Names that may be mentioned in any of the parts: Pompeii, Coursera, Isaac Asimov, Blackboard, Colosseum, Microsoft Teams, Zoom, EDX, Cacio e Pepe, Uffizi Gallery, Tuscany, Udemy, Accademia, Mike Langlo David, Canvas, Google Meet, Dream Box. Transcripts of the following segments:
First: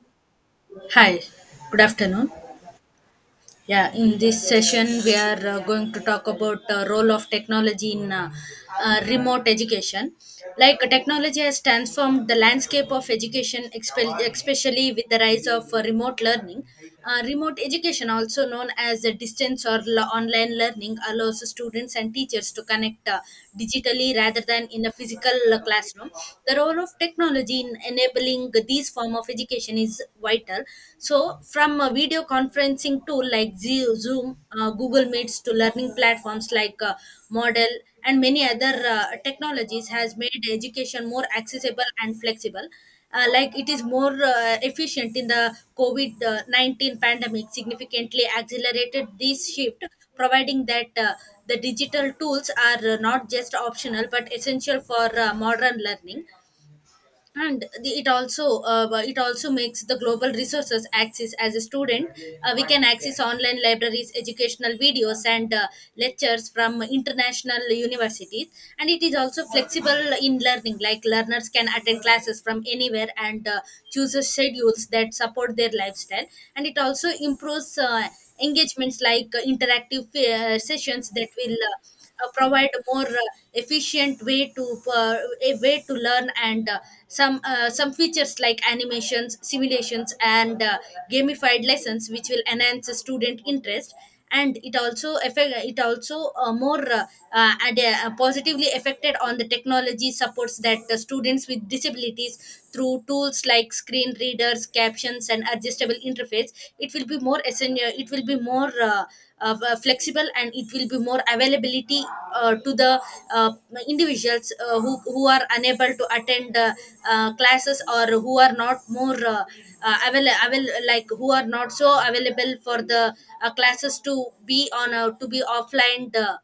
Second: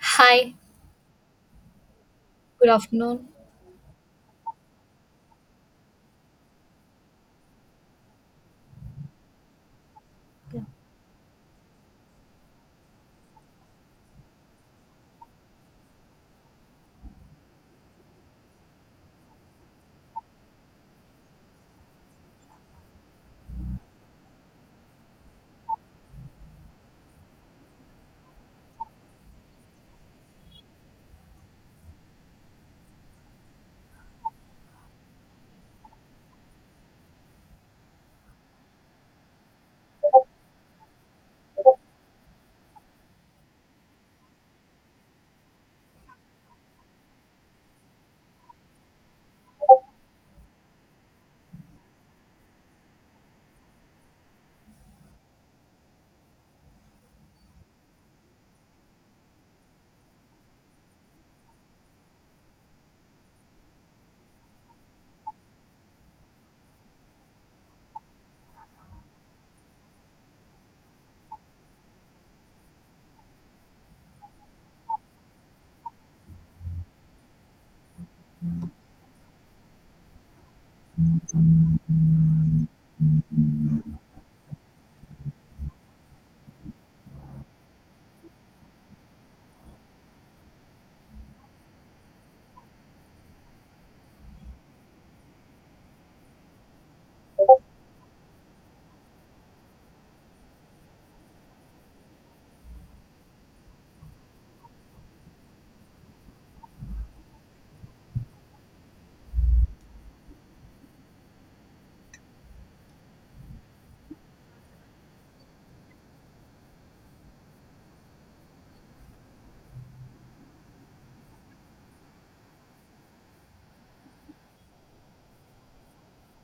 Hi, Hi, good afternoon. good afternoon. Yeah, in this session we are going to talk about role of technology in remote education. Like technology has transformed the landscape of education, especially with the rise of remote learning. Remote education, also known as distance or online learning, allows students and teachers to connect digitally rather than in a physical classroom. The role of technology in enabling these form of education is vital, so from a video conferencing tool like zoom, google meets, to learning platforms like model, and many other technologies has made education more accessible and flexible, like it is more efficient in the covid 19 pandemic significantly accelerated this shift, providing that the digital tools are not just optional but essential for modern learning. And it also makes the global resources access as a student. We can access online libraries, educational videos, and lectures from international universities. And it is also flexible in learning, like learners can attend classes from anywhere and choose the schedules that support their lifestyle. And it also improves engagements, like interactive sessions that will provide more efficient way to uh, a way to learn. And some features like animations, simulations, and gamified lessons which will enhance student interest. And it also positively affected on the technology supports that the students with disabilities through tools like screen readers, captions, and adjustable interface. It will be more essential, it will be more flexible, and it will be more availability to the uh, individuals who are unable to attend classes, or who are not more like who are not so available for the classes to be on to be offline,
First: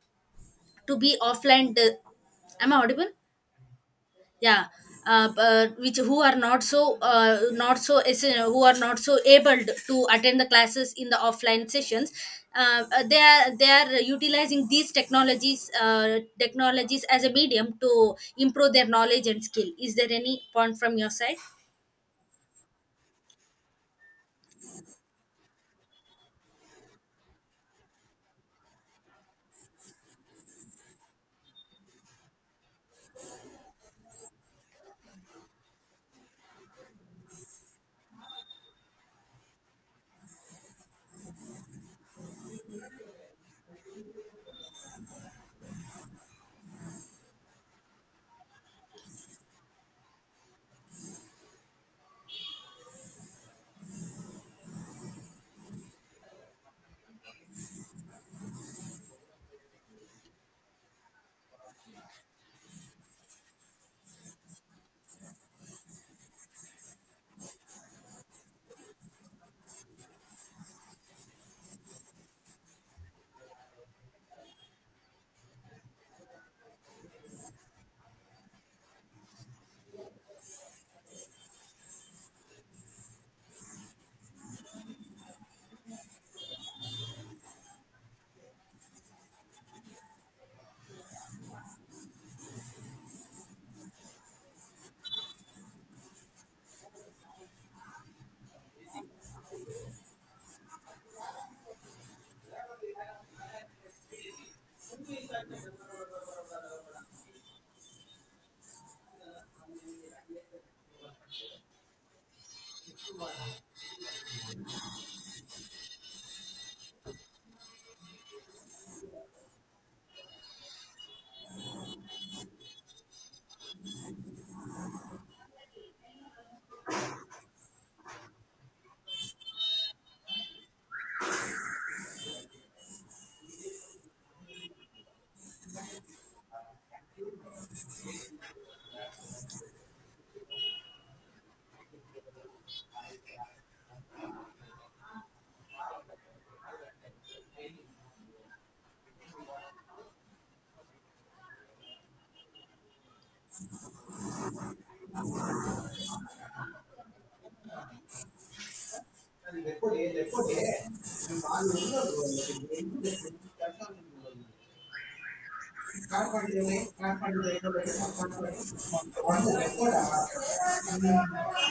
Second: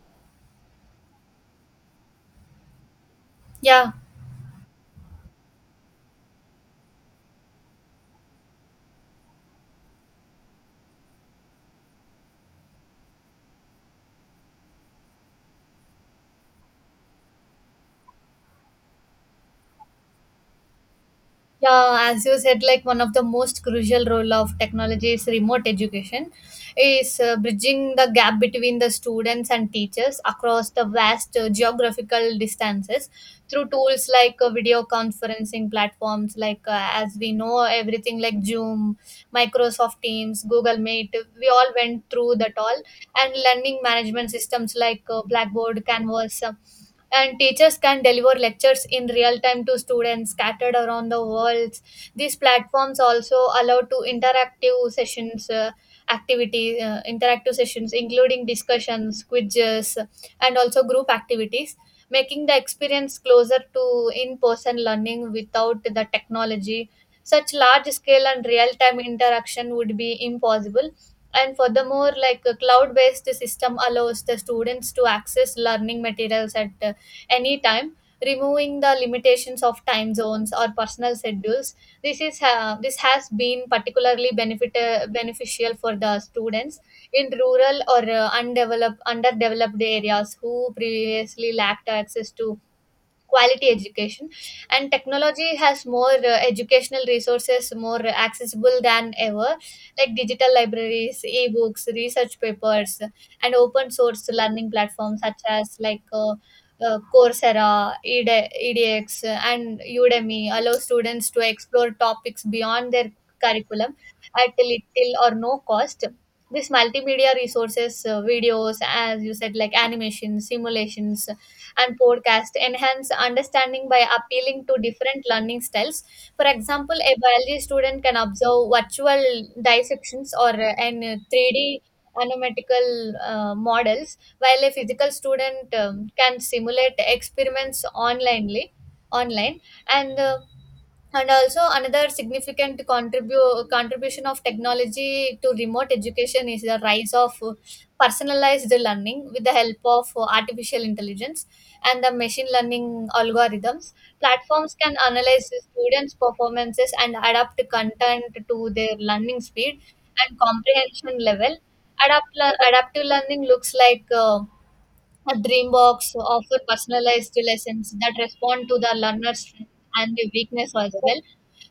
to be offline uh, am I audible? Yeah, Yeah. Which who are not so not so who are not so able to attend the classes in the offline sessions. They are, they are utilizing these technologies, technologies as a medium to improve their knowledge and skill. Is there any point from your side? yeah, as you said, like one of the most crucial role of technology is remote education, is bridging the gap between the students and teachers across the vast geographical distances through tools like video conferencing platforms, like as we know, everything like Zoom, Microsoft Teams, Google Meet, we all went through that all, and learning management systems like Blackboard, Canvas. And teachers can deliver lectures in real time to students scattered around the world. These platforms also allow to interactive sessions activity interactive sessions including discussions, quizzes, and also group activities, making the experience closer to in-person learning. Without the technology, such large scale and real-time interaction would be impossible. And furthermore, like a cloud-based system allows the students to access learning materials at anytime, removing the limitations of time zones or personal schedules. This has been particularly benefit beneficial for the students in rural or undeveloped underdeveloped areas who previously lacked access to quality education. And technology has more educational resources more accessible than ever, like digital libraries, ebooks, research papers, and open source learning platforms such as Coursera, ED EDX, and Udemy allow students to explore topics beyond their curriculum at little or no cost. This multimedia resources, videos, as you said, like animation, simulations, and podcast enhance understanding by appealing to different learning styles. For example, a biology student can observe virtual dissections or an 3D anomatical models, while a physical student can simulate experiments online. And uh, and also another significant contribution of technology to remote education is the rise of personalized learning. With the help of artificial intelligence and the machine learning algorithms, platforms can analyze the students performances and adapt content to their learning speed and comprehension level. Adapt- Adaptive learning looks like a dream box offer personalized lessons that respond to the learner's strength and the weakness as well.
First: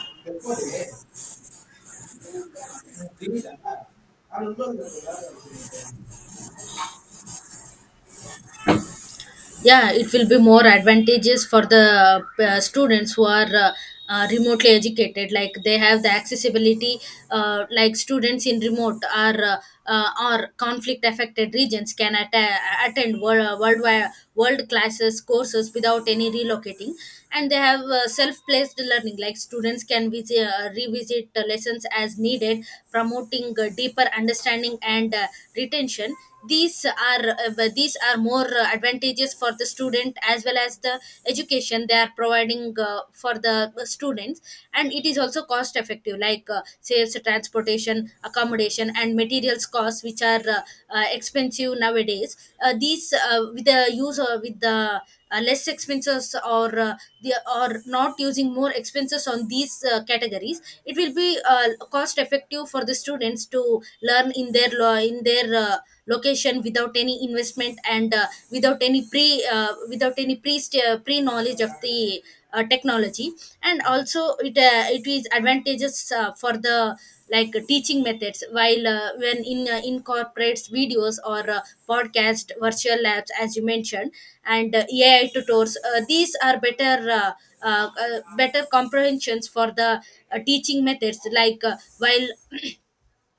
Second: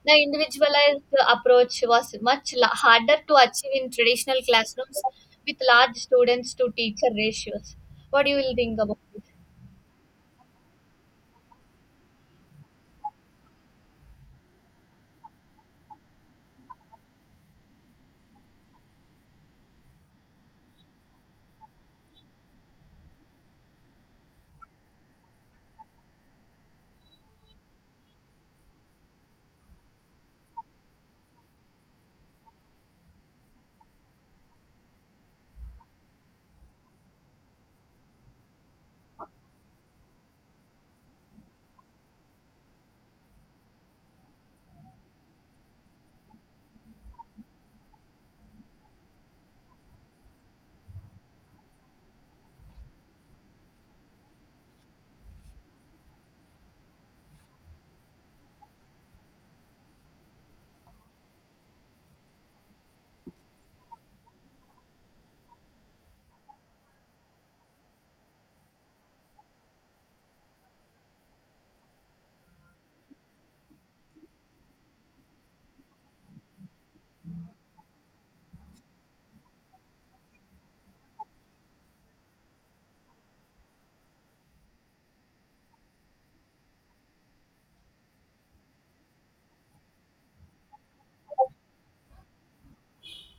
The individualized approach was harder to achieve in traditional classrooms with large students to teacher ratios. What do you will think about it? Yeah, it will be more advantageous for the students who are remotely educated, like they have the accessibility. Like students in remote or conflict affected regions can attend worldwide world classes courses without any relocating. And they have self placed learning, like students can visit, revisit lessons as needed, promoting deeper understanding and retention. These are more advantageous for the student as well as the education they are providing for the students. And it is also cost effective, like saves transportation, accommodation, and materials costs, which are expensive nowadays. These with the use, or with the less expenses, or or not using more expenses on these categories, it will be cost effective for the students to learn in their in their location without any investment, and without any pre without any pre knowledge of the technology. And also it is advantageous for the, like teaching methods, while when in incorporates videos or podcast, virtual labs, as you mentioned, and ai tutors, these are better better comprehensions for the teaching methods, like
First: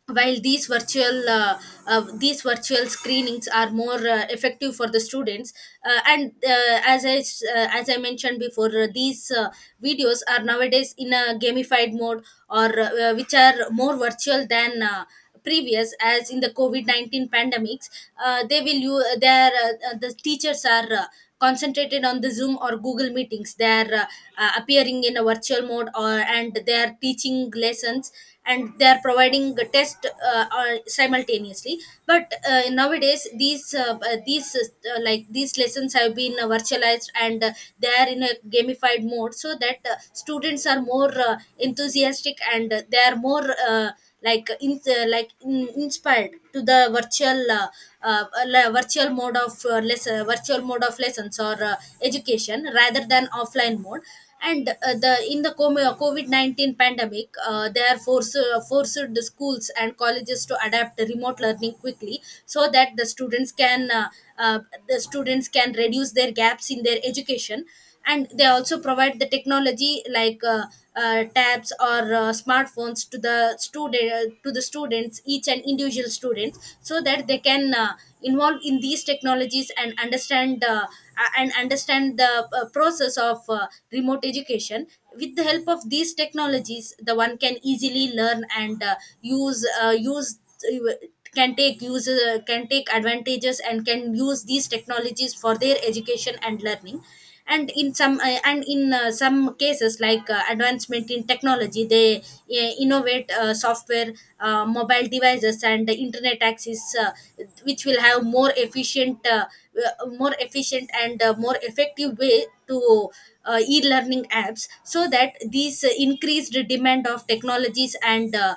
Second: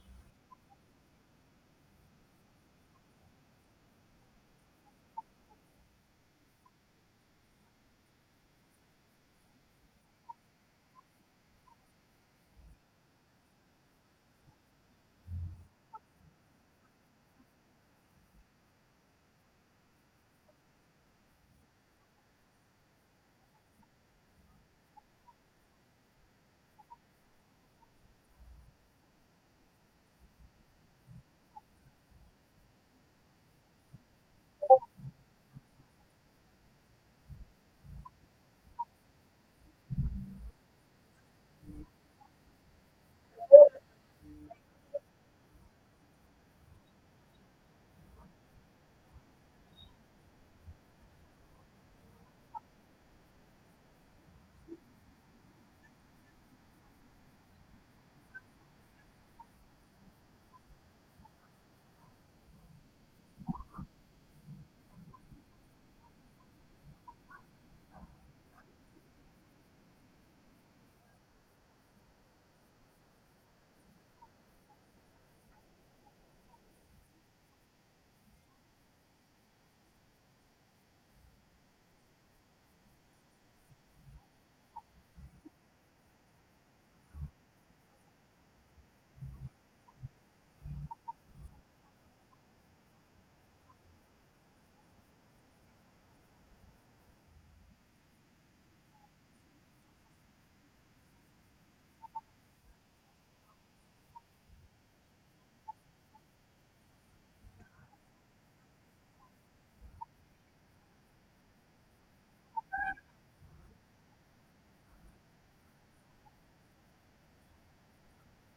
while these virtual screenings are more effective for the students. And as I s- As I mentioned before, these videos are nowadays in a gamified mode, or which are more virtual than previous, as in the covid-19 pandemics. The teachers are concentrated on the zoom or google meetings. They are appearing in a virtual mode, or and they are teaching lessons, and they are providing a test or simultaneously. But nowadays these like these lessons have been virtualized, and they are in a gamified mode, so that students are more enthusiastic, and they are more inspired to the virtual virtual mode of virtual mode of lessons, or education rather than offline mode. And the in the COVID 19 pandemic, they are forced forced the schools and colleges to adapt remote learning quickly, so that uh, the students can reduce their gaps in their education, and they also provide the technology like tabs or smartphones to the student to the students, each and individual students, so that they can involve in these technologies and understand the process of remote education. With the help of these technologies, the one can easily learn and use uh, can take advantages and can use these technologies for their education and learning. And in some and in some cases, like advancement in technology, they innovate software, mobile devices, and the internet access, which will have more efficient and more effective way to e-learning apps. So that these increased demand of technologies and uh,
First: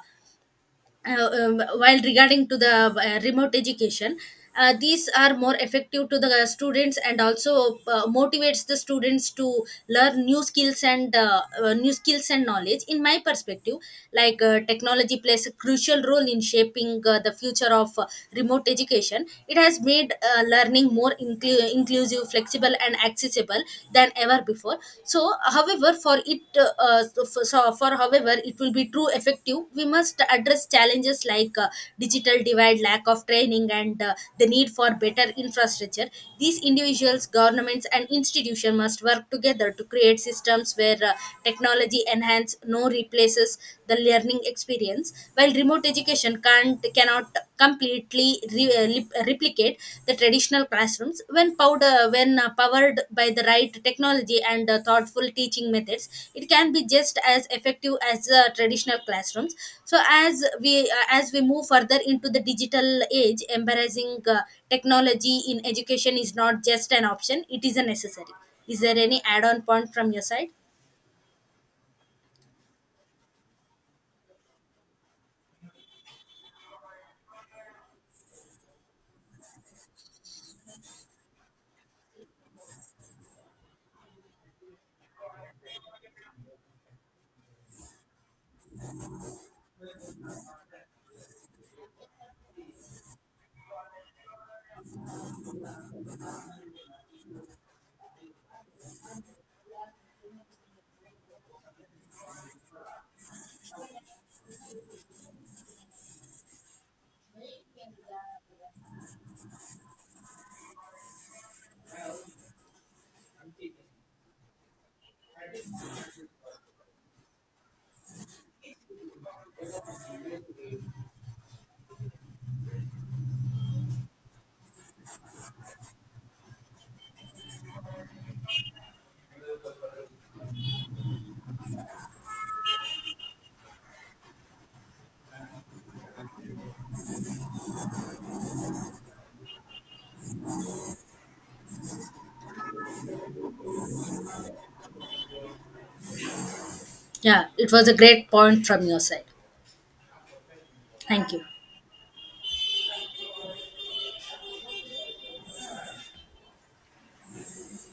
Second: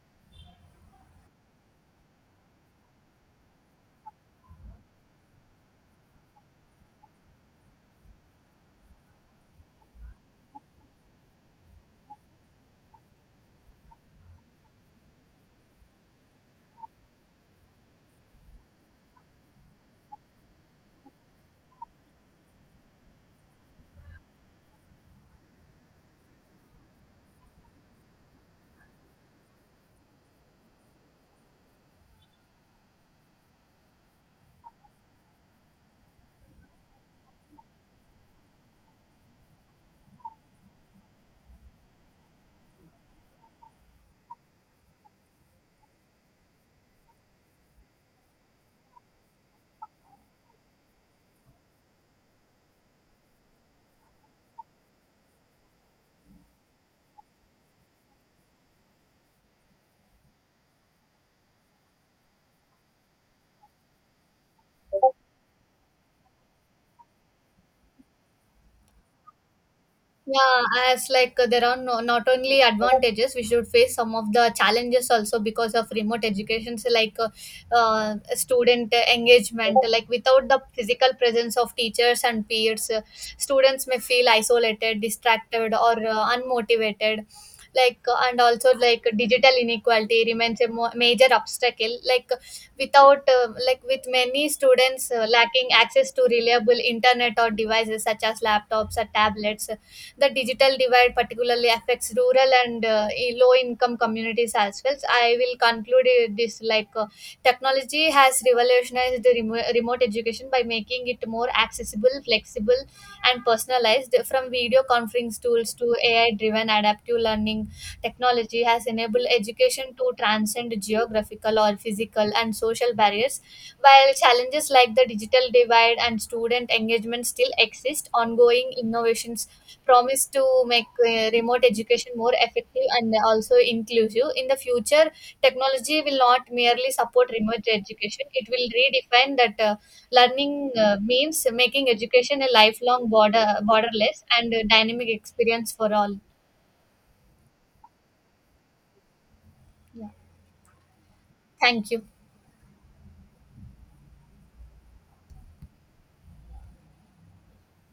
uh, um, while regarding to the remote education, these are more effective to the students, and also motivates the students to learn new skills and knowledge. In my perspective, like technology plays a crucial role in shaping the future of remote education. It has made learning more inclusive, flexible, and accessible than ever before. So however for it so for, so for however it will be true effective, we must address challenges like digital divide, lack of training, and the need for better infrastructure. These individuals, governments, and institutions must work together to create systems where technology enhance, no, replaces the learning experience. While remote education can't cannot completely replicate the traditional classrooms, when powder when powered by the right technology and thoughtful teaching methods, it can be just as effective as traditional classrooms. So as we move further into the digital age, embracing technology in education is not just an option, it is a necessary. Is there any add on point from your side? Yeah, as like there are not only advantages, we should face some of the challenges also because of remote education. So, like student engagement, like without the physical presence of teachers and peers, students may feel isolated, distracted, or unmotivated. Like and also like digital inequality remains a major obstacle. Like without like with many students lacking access to reliable internet or devices such as laptops or tablets. The digital divide particularly affects rural and low income communities as well. So I will conclude it this like technology has revolutionized the remote education by making it more accessible, flexible, and personalized. From video conference tools to AI driven adaptive learning, technology has enabled education to transcend geographical or physical and social barriers. While challenges like the digital divide and student engagement still exist, ongoing innovations promise to make remote education more effective and also inclusive. In the future, technology will not merely support remote education, it will redefine that learning means, making education a lifelong border, borderless and dynamic experience for all. Yeah, it was a great point from your side. Yeah. Thank you. Thank you.